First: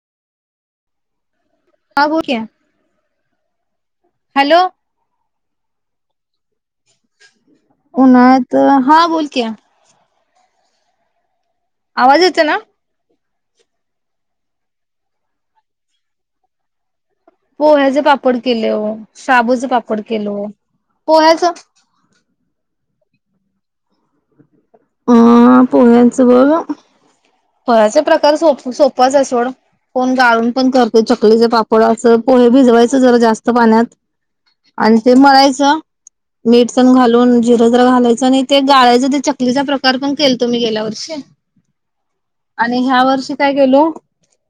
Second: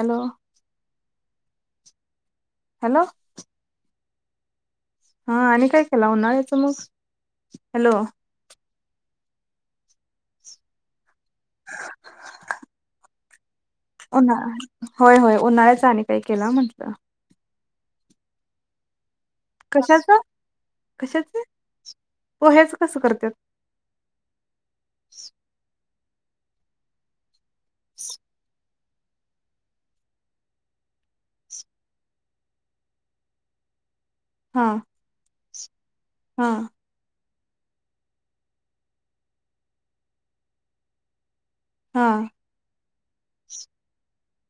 Hello हा बोलत hello hello हा आणि काय केला उन्हाळच हॅलो उन्हाळ्यात हा बोल की. आवाज येतोय ना? उन्हाळा हाय. होय होय उन्हाळ्याच आणि काही केला म्हंटलं. पोह्याचे पापड केले हो, शाबूचा पापड कशाच केलो, पोहा्याच कस करत्यात? ह [inaudible] [inaudible] फराळाचे प्रकार सोप सोप सोपच हाय सोड, कोण गाळून पण करतोय चकलीचे पापड असं पोहे भिजवायच जरा जास्त पाण्यात. हा आणि ते मळायच हा [unintelligible] मीठतेन घालून जिर जरा घालायचं आणि ते गाळायचं ते च कलीचा प्रकार पण केल तो मी गेल्या वर्षी हा आणि याव शिकाय गेलो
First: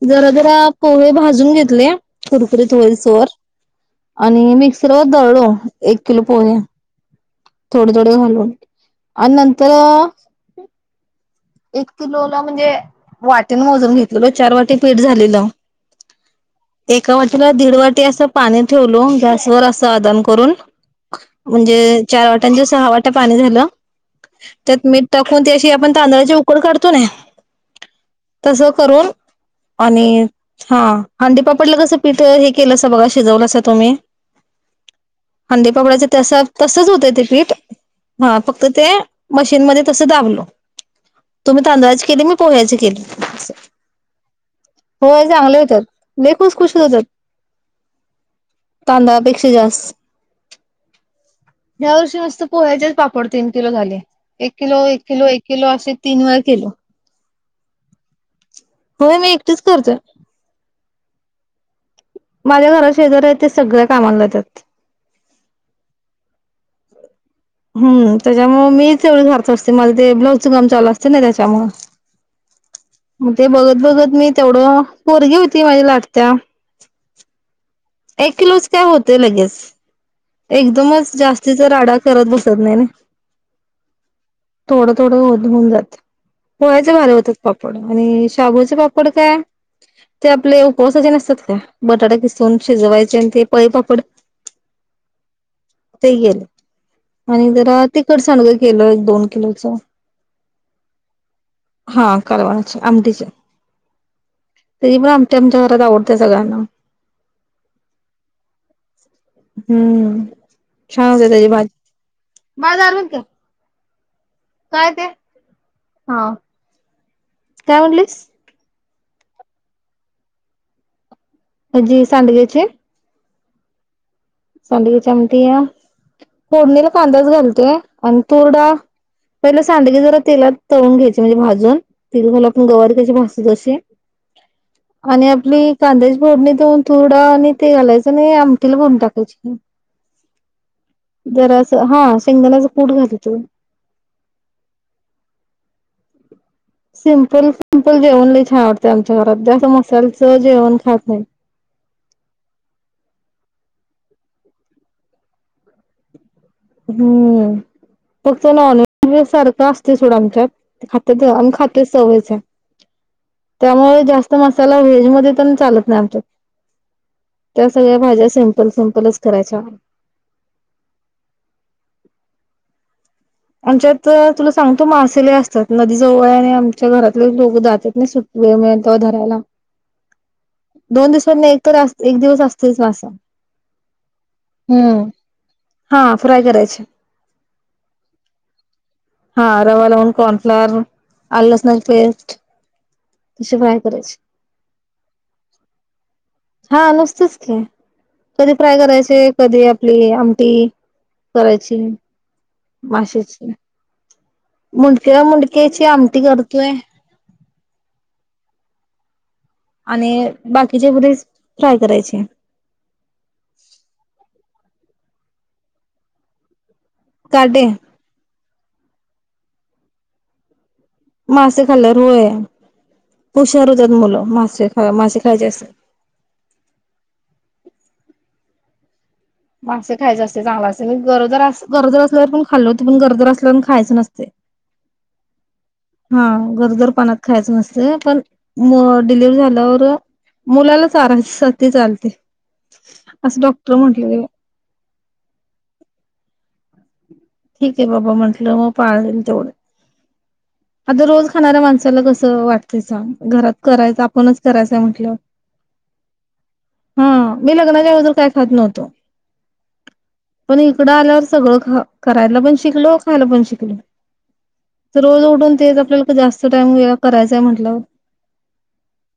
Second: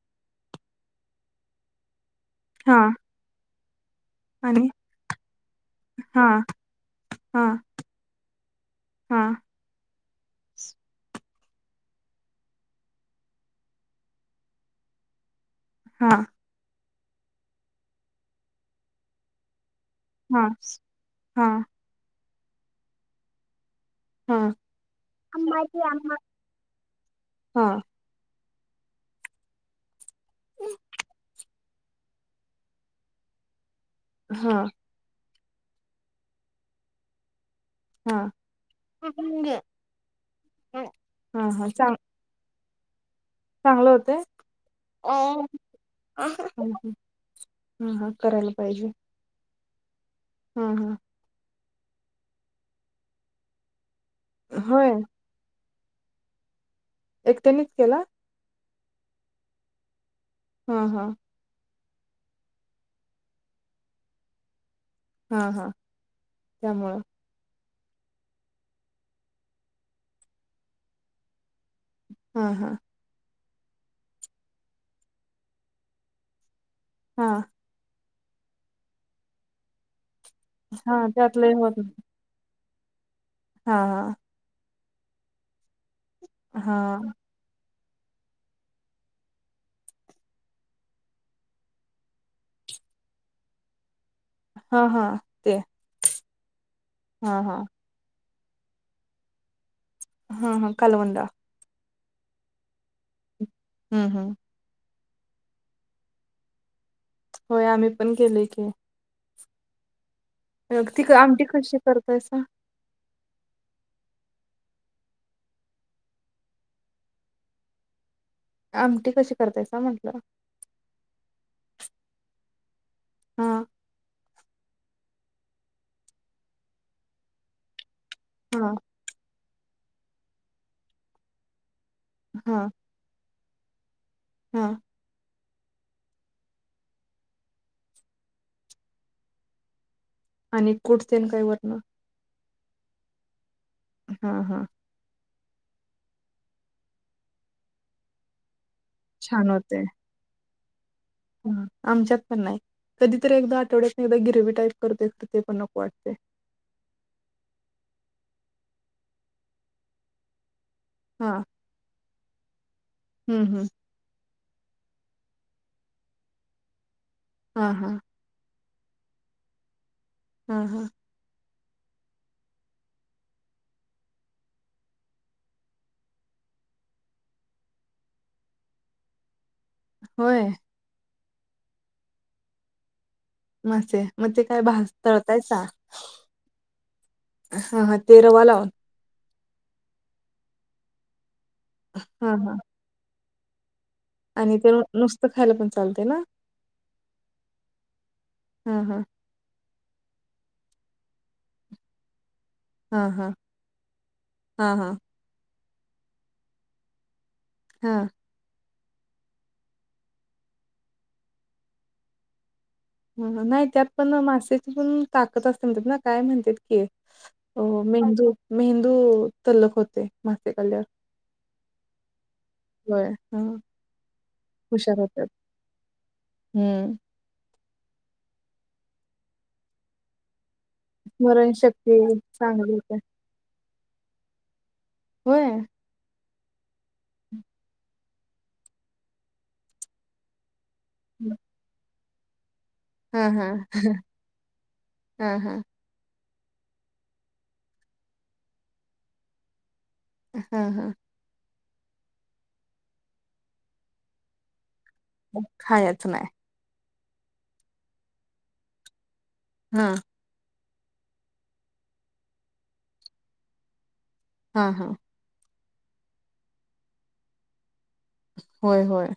जरा जरा पोहे भाजून घेतले. कुरकुरीत हा होईस्तोवर. आणि मिक्सर व दळो एक किलो हा पोहे हा थोडे थोडे घालून हा आणि नंतर ह एक किलोला म्हणजे वाटीन मोजून घेतलेल चार वाटी पीठ झालेलं. हा. एका वाटीला दीड वाटी असं पाणी ठेवलो गॅसवर अस आदान हा करून म्हणजे चार वाटी त्यांच्या सहा वाट्या पाणी झाल. हा त्यात मीठ टाकून ती अशी अंबाची आपण आंबा तांदळाची उकड अक्कल काढतो हा [inaudible] तस करून आणि हा अंडी पापड डलं कसं पीठं हे केलासा बघा शिजवलासा तुम्ही हा. अंडीपापडाच तस तसच होतंय ते पीठ. हा फक्त ते मशीन मध्ये तस दाबलो. हा तुम्ही हा चांग तांदळाचे केली मी पोहायचे केले. चांगलं होतेय चांगले होतात लय खुसखुशीत होतात हा करायला पाहिजे. तांदळापेक्षा जास्त हम्म हम्म ह्या वर्षी मस्त पोह्याचेच पापड तीन किलो झाले. एक किलो, होय एक किलो, एक किलो अस तीन वेळा केलो. एकटयानीच केला? होय मी एकटीच करते. हान हा माझ्या घरा शेजऱ्या आहेत ते सगळ्या कामाला जात्यात. हा हा त्यामुंळ, हम्म त्याच्यामुळे मीच एवढी घरच असते माझ ते ब्लाउजचं काम चालू असते ना त्याच्यामुळ. हा हा, ग ते बघत बघत मी तेवढं, पोरगी होती माझी लाटत्या. हा, एक किलोच काय होतय लगेच, हा एकदमच त्यातले जास्ती तर होत राडा नाही. करत बस. [unintelligible] हा हा, थोडं थोडं होत होऊन जात. हा पोह्याचा भारी हा होतात पापड. आणि शाबूचे पापड काय ते आपले उपवासाचे नसतात का बटाटा किसून. शिजवायचे आणि ते पळी पापड़. हा हा ते ते गेले हा आणि हा जरा तिख सांडग केलं एक दोन किलोच, हा हा कलवंदा. हा कालवनाचे आमटीचे. हम्म हम्म त्याची पण आमटी आमच्या घरात आवडते सगळ्यांना. होय आम्ही पण केलय की. हम्म अ ती छान होते आमटी त्याची कशी भाजी करतायस? काय ते? हा काय म्हटलीस? आमटी कशी करतायस म्हंटलं? हेजी सांडगेचे. हा, सांडग्याची आमटी या फोडणीला कांदाच कालकेय. आणि हा तूरडाळ. पहिलं सांडगे जरा तेलात तळून घ्यायचे म्हणजे भाजून. तेल घालून आपण हा गवारी कशी भाजतोय. जसे, हा आणि, आपली कांद्याची फोडणी देऊन, तूरडाळ आणि ते घालायचं आणि आमटीला फोडणी टाक. [unintelligible] आणि कुट तेन काय जरा अस वरण हा शेंगदन्याच कुठं घाल तू हा हा सिम्पल सिम्पल जेवन लय छान वाटतंय ते आमच्या घर जास्त मसाल्याचं जेवण खात नाही. ह आमच्यात पण नाही कधी तरी एकदा आठवड्यातनं एकदा गिरवी टाईप करतोय ते पण नको वाटतय. हम्म फक्त नॉनवेज सारखं असतय‌ सोडं आमच्यात. खात्यात हा आम्ही खातोय सवयच हाय हम्म हम्म त्यामुळे जास्त मसाला व्हेज मध्ये तेन चालत नाही आमच्यात. त्या हा हा सगळ्या भाज्या सेम. सिंपल सिंमपलच करायच हाय. हा हा. [inaudible] आमच्याइत तुला सांगतो मासे लई असतात नदी जवळ हाय आणि आमच्या घरातले लोक जातात नाही सुट्टी मिळल तवा धरायला. होय. नाही एक तर एक दिवस असतेच मासा. मासे मग ते काय भाज हम्म. तळतायसा हा फ्राय करायचे हा हा ते रवा लाव [unintelligible] हा रवा लावून कॉर्नफ्लोअर आलं लसणाची हा पेस्ट. हा तशी आणि ते नु- नुसतं खायला पण चालते ना [unintelligible] [inaudible] हा नुसतेच की कधी फ्राय हा हा करायचे कधी [unintelligible] आमटी करायची. हा हा मासेच हा हा मुंडक्या मुंड क्याची आमटी करतोय. हा. आणि बाकीचे [unintelligible] फ्राय करायचे. हह नाही त्यात पण मासेची पण ताकत असते म्हणतात ना काय म्हणत्यात काटे [unintelligible] मेंदू मेंह तु तल्लक होतय मासे खाल्यावर. मासे खाल्ल्यावर होय होय हा हुशार होतात मुलं मासे खा हुशार मासे होतात खायचे असतात. हम्म मासे खायचे असतात चांगल असतय स्मरण गरोदरअस शक्ती गरोदर असल्यावर पण खाल्ल चांगली होत पण होते गरोदर असल्या खायच नसतंय. होय. हा गरोदर पणात खायचं नसतय पण डिलिव्हरी झाल्यावर मुलाला चारायसाठीचं आलते. ह ह ह, ह. ठीक हाय बाबा म्हटलं पाळन तेवढं. हा हा आता रोज खाणाऱ्या माणस साला कस वाटतयं सांग. घरात करायच आपणच करायच. खायाच नाही. हा. मी लग्नाच्या अगोदर काय खात नव्हतो. हा. पण इकडं आल्यावर सगळं खा करायला पण शिकलो. खायला पण शिकलो. हा हा तर रोज उठून- - तेच आपल्याला जास्त टाईम वेळा करायचांय म्हटल्यावर होय होय.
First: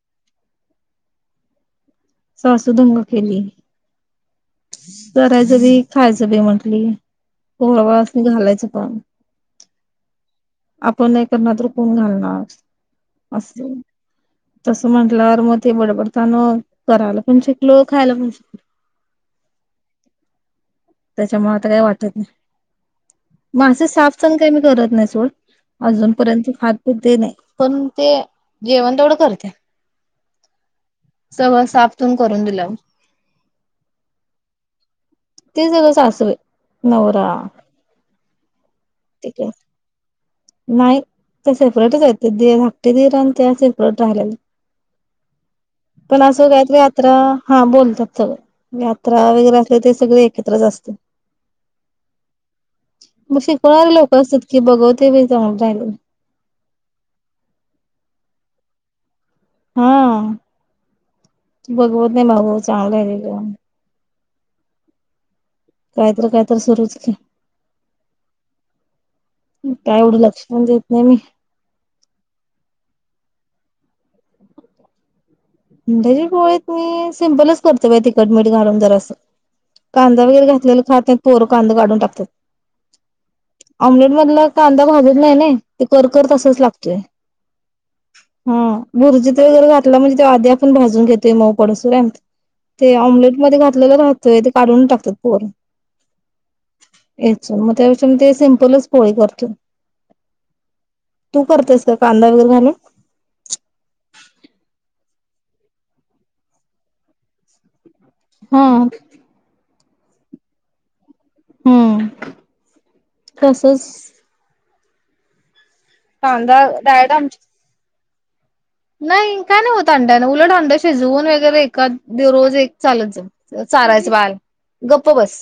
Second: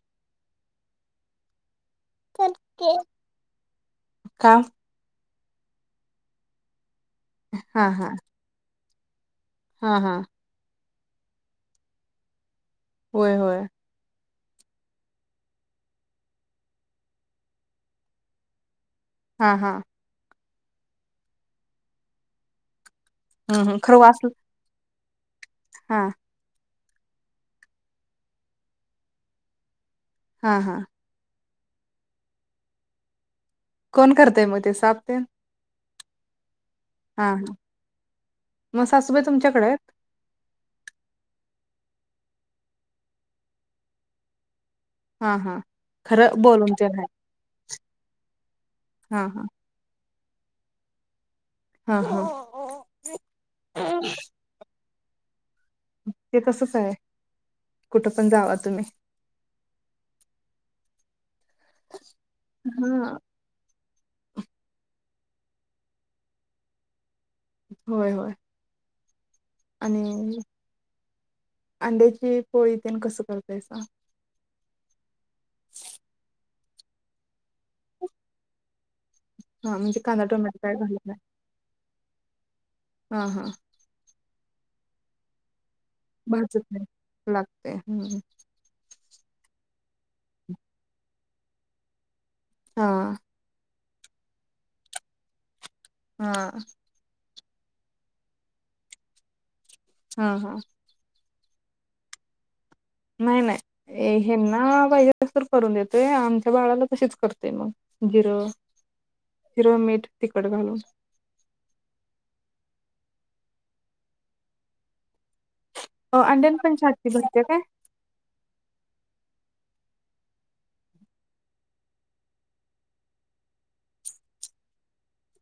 सासू दंगा केली. का? करायचं बी खायचं बी म्हंटली. पोरा बाळासनी घालायचं पण - - ह हा. आपण नाही करणार तर कोण घालणार? होय, होय. असं तसं म्हंटल्यावर मग ते बडबडतान करायला पण शिकलो, खायला पण शिकलो‌. हा, हा. त्याच्यामुळे आता काय वाटत नाही. हम्म, हम्म. मासे खरं साफ वाचलं सण काही मी करत नाही सोडा - - [unintelligible] हा अजूनपर्यंत खात ते नाही पण ते जेवण तेवढं करते. हा, हा. सगळ साफ तून करून दिल्यावर कोण करतेय मग ते साफ तेन? ते सगळ सासूबाई. नवरा. म सासुबाई ठीक आहे तुमच्याकडे आहेत? नाही ते सेपरेटच आहेत, ते धाकटे दीर आणि त्या सेपरेट राहिलेल्या. हा हा पण खरं असं बोलून काहीतरी ते नाही यात्रा हा बोलतात सगळे हा यात्रा हा वगैरे असल्यावर ते सगळे ए एकत्रच असतंय. हा हा मग शिकवणारे लोक असतात की बघत ते बी [unintelligible] ते तसच हाय कुठं पण जावा तुम्ही. हा. बघवत नाही भाऊ, भाऊ चांगल हा राहिलेलं. कायतर, कायतर सुरूच की होय, होय. काय एवढं आणि लक्ष पण देत नाही मी. अंड्याची पोळी तेन कस करतायसा? अंड्याची पोळी मी सिंम्पलच करतो बाई तिखट, मीठ घालून जरास हा म्हणजे कांदा वगैरे टोमॅटो काय घातलेला घालत खात नाय. नाही पोरं कांदा काढून टाकत हा हा [unintelligible] ऑमलेट मधलं कांदा भाजत नाई, नाई. ते करकर तसाच भाजत नाही लागतोय. लागतय हम्म हा बुरजीत वगैरे घातला म्हजी तो आधी आपण भाजून घेतोय मऊ पडसतोवर [unintelligible] हा ते ऑम्लेटमध्ये घात लगे राहतोय ते काढून टाकत्यात पोरं हा. याच [unintelligible] मग त्यापेक्षा मी ते सिम्पलच पोळी करतोय. हा, हा. तू करतेस का कांदा वगैरे घालून? नाही नाही हेंना पाहिजे तस करून देते, आमच्या बाळाला तशीच कर तोय मग जिरं, हा जिरं, मीठ तिखट घालून हम्म, तसंच अंड्यान पण डायरेक्ट छाती आमची भरत्या काय? नाही काय नाही होत अंड्यान. उलट अंड शिजवून वगैरे एका रोज एक चालत जा चारायचं बाळाला. गप्प बस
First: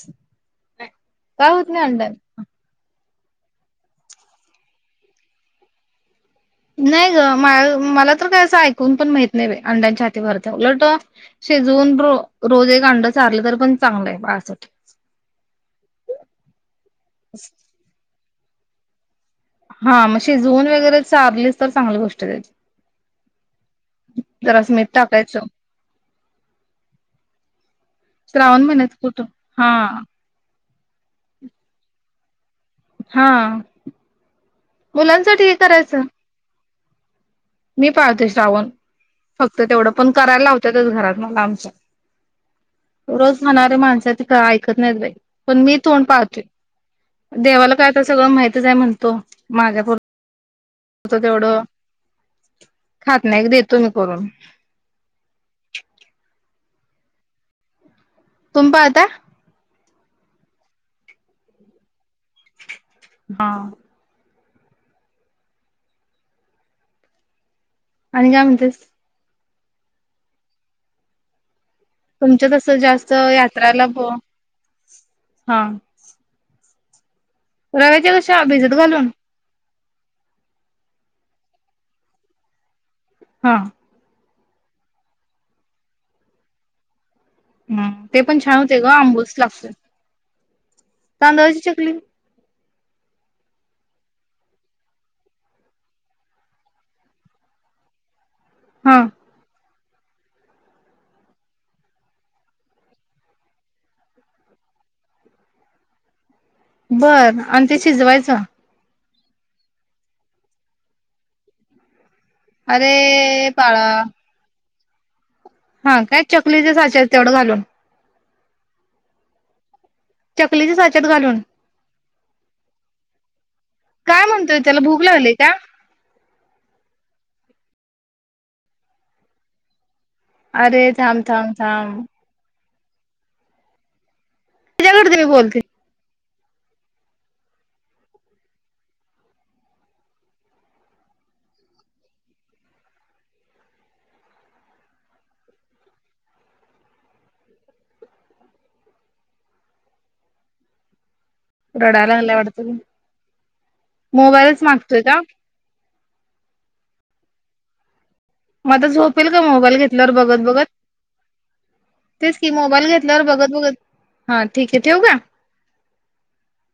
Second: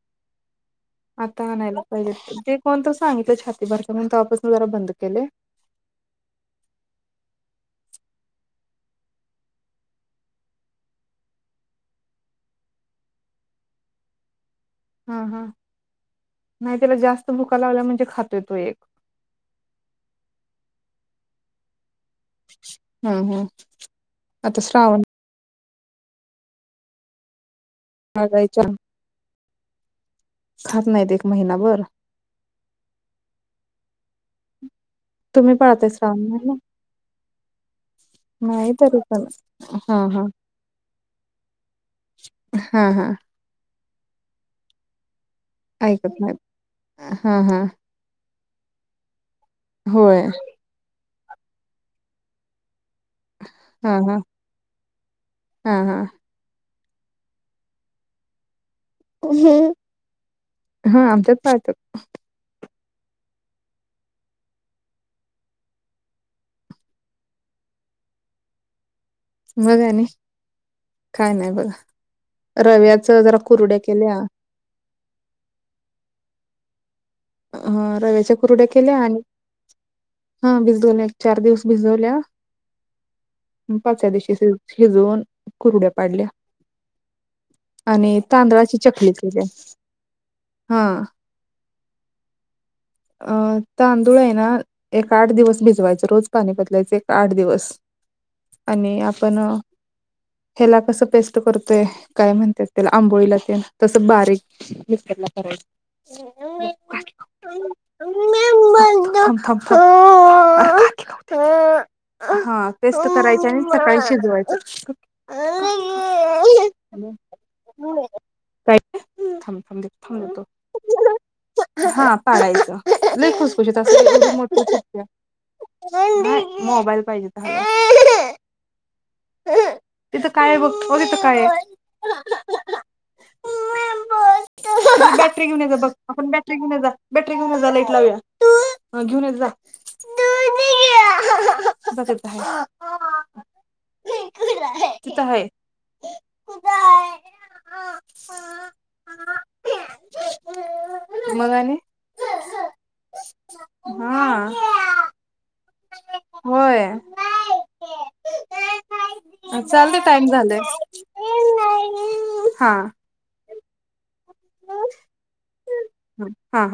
आता काय आणायला म्हणता पाहिजे, ते कोणतर सांगितलं छाती भरतेय म्हणून तवापासून जरा बंद केलंय. नाही ग मा मला तर काय असं ऐकून पण माहित नाही बई अंड्यांन छाती भरत्या. उलट शिजवून रोज एक अंड चारलं तर पण चांगलं आहे बाळासाठ हा, हा नाही त्याला जास्त भुका लागल्या म्हणजे खात तो एक. हा मग शिजवून वगैरे चारलीसच तर चांगली गोष्ट हम्म हम्म. [unintelligible] आता जरास मीठ श्रावण टाकायचं. श्रावण पाळायच्या महिन्यात कुठं, हा खात, नाहीत एक महिनाभर हा मुलांसाठी तुम्ही पाळताय करायचं श्रावण महिना? मी पाळते, श्रावण नाही तरी पण फक्त तेवढं हा पण हा करायला लावतातच घरात मला आमच्या हा हा रोज खणारे माणसं [unintelligible] का ऐकत नाहीत बाई पण मी तोंड ऐकत नाहीत. पाडतोय हा हा देवाला काय आता सगळं माहिती. काय म्हणतो. होय. होत तेवढं. खात नाही ग देतोय मी हा हा करून. हा हा. तुम्ही पाळता. हा आमच्यात पाळत्यात. हा. आणि काय म्हणतेस. मग आणि काय नाही बघा. तुमच तसं रव्याच जास्त जरा कुरुड्या यात्राला. केल्या. हा अ रव्याच्या कशा कुरुड्या भिजत केल्या घालून... आणि हा भिजवल्या चार दिवस भिजवल्या. हा पाचव्या दिवशी... शिजवून कुरूड्या पाडल्या. हम आणि ते पण छान तांदळाची होते ग चकली आंबूस केल्या लागतय. हा तांदळाची चकली... अं तांदूळ आहे ना एक आठ दिवस भिजवायचं, रोज पाणी पदलायचं एक आठ दिवस... आणि हा आपण... ह्याला कस पेस्ट करतोय काय म्हणते त्याला आंबोळीला तेन तस बारीक मिक्सरला करायच. बर आणतीस. शिजवायचा. [inaudible] हा पेस्ट करायची अरे आणि सकाळी बाळा शिजवायच. हा काय चकलीच्या साच्यात तेवढं घालून... [inaudible] चकलीच्या साच्यात घालून काढायचं. लय खुस असली की काय ती मोठी म्हणतोय त्याला भूक फुगत्या. लागली का न्हाय मोबाईल पाहिजे. [inaudible] तिथं काय आहे बघ, अरे अव तिथं थांब काय आहे? थांब थांब [inaudible] त्याच्याकडे मी बॅटरी बोलते घेऊन ये जा बघ. आपण बॅटरी घेऊन येजा, बॅटरी घेऊन ये जा लाईट लावूया, घेऊन येजा. बघ तिथं हाय. तिथं हाय. मग आणि? लाय वाटतं. हा मोबाईलच मागतोय का? होय म आता झोपेल का मोबाईल चालते घेतल्यावर टाइम बघत झालंय बघत? तेच की, हा मोबाईल घेतल्यावर बघत बघत हा, ठीक आहे ठेवू का? हा हा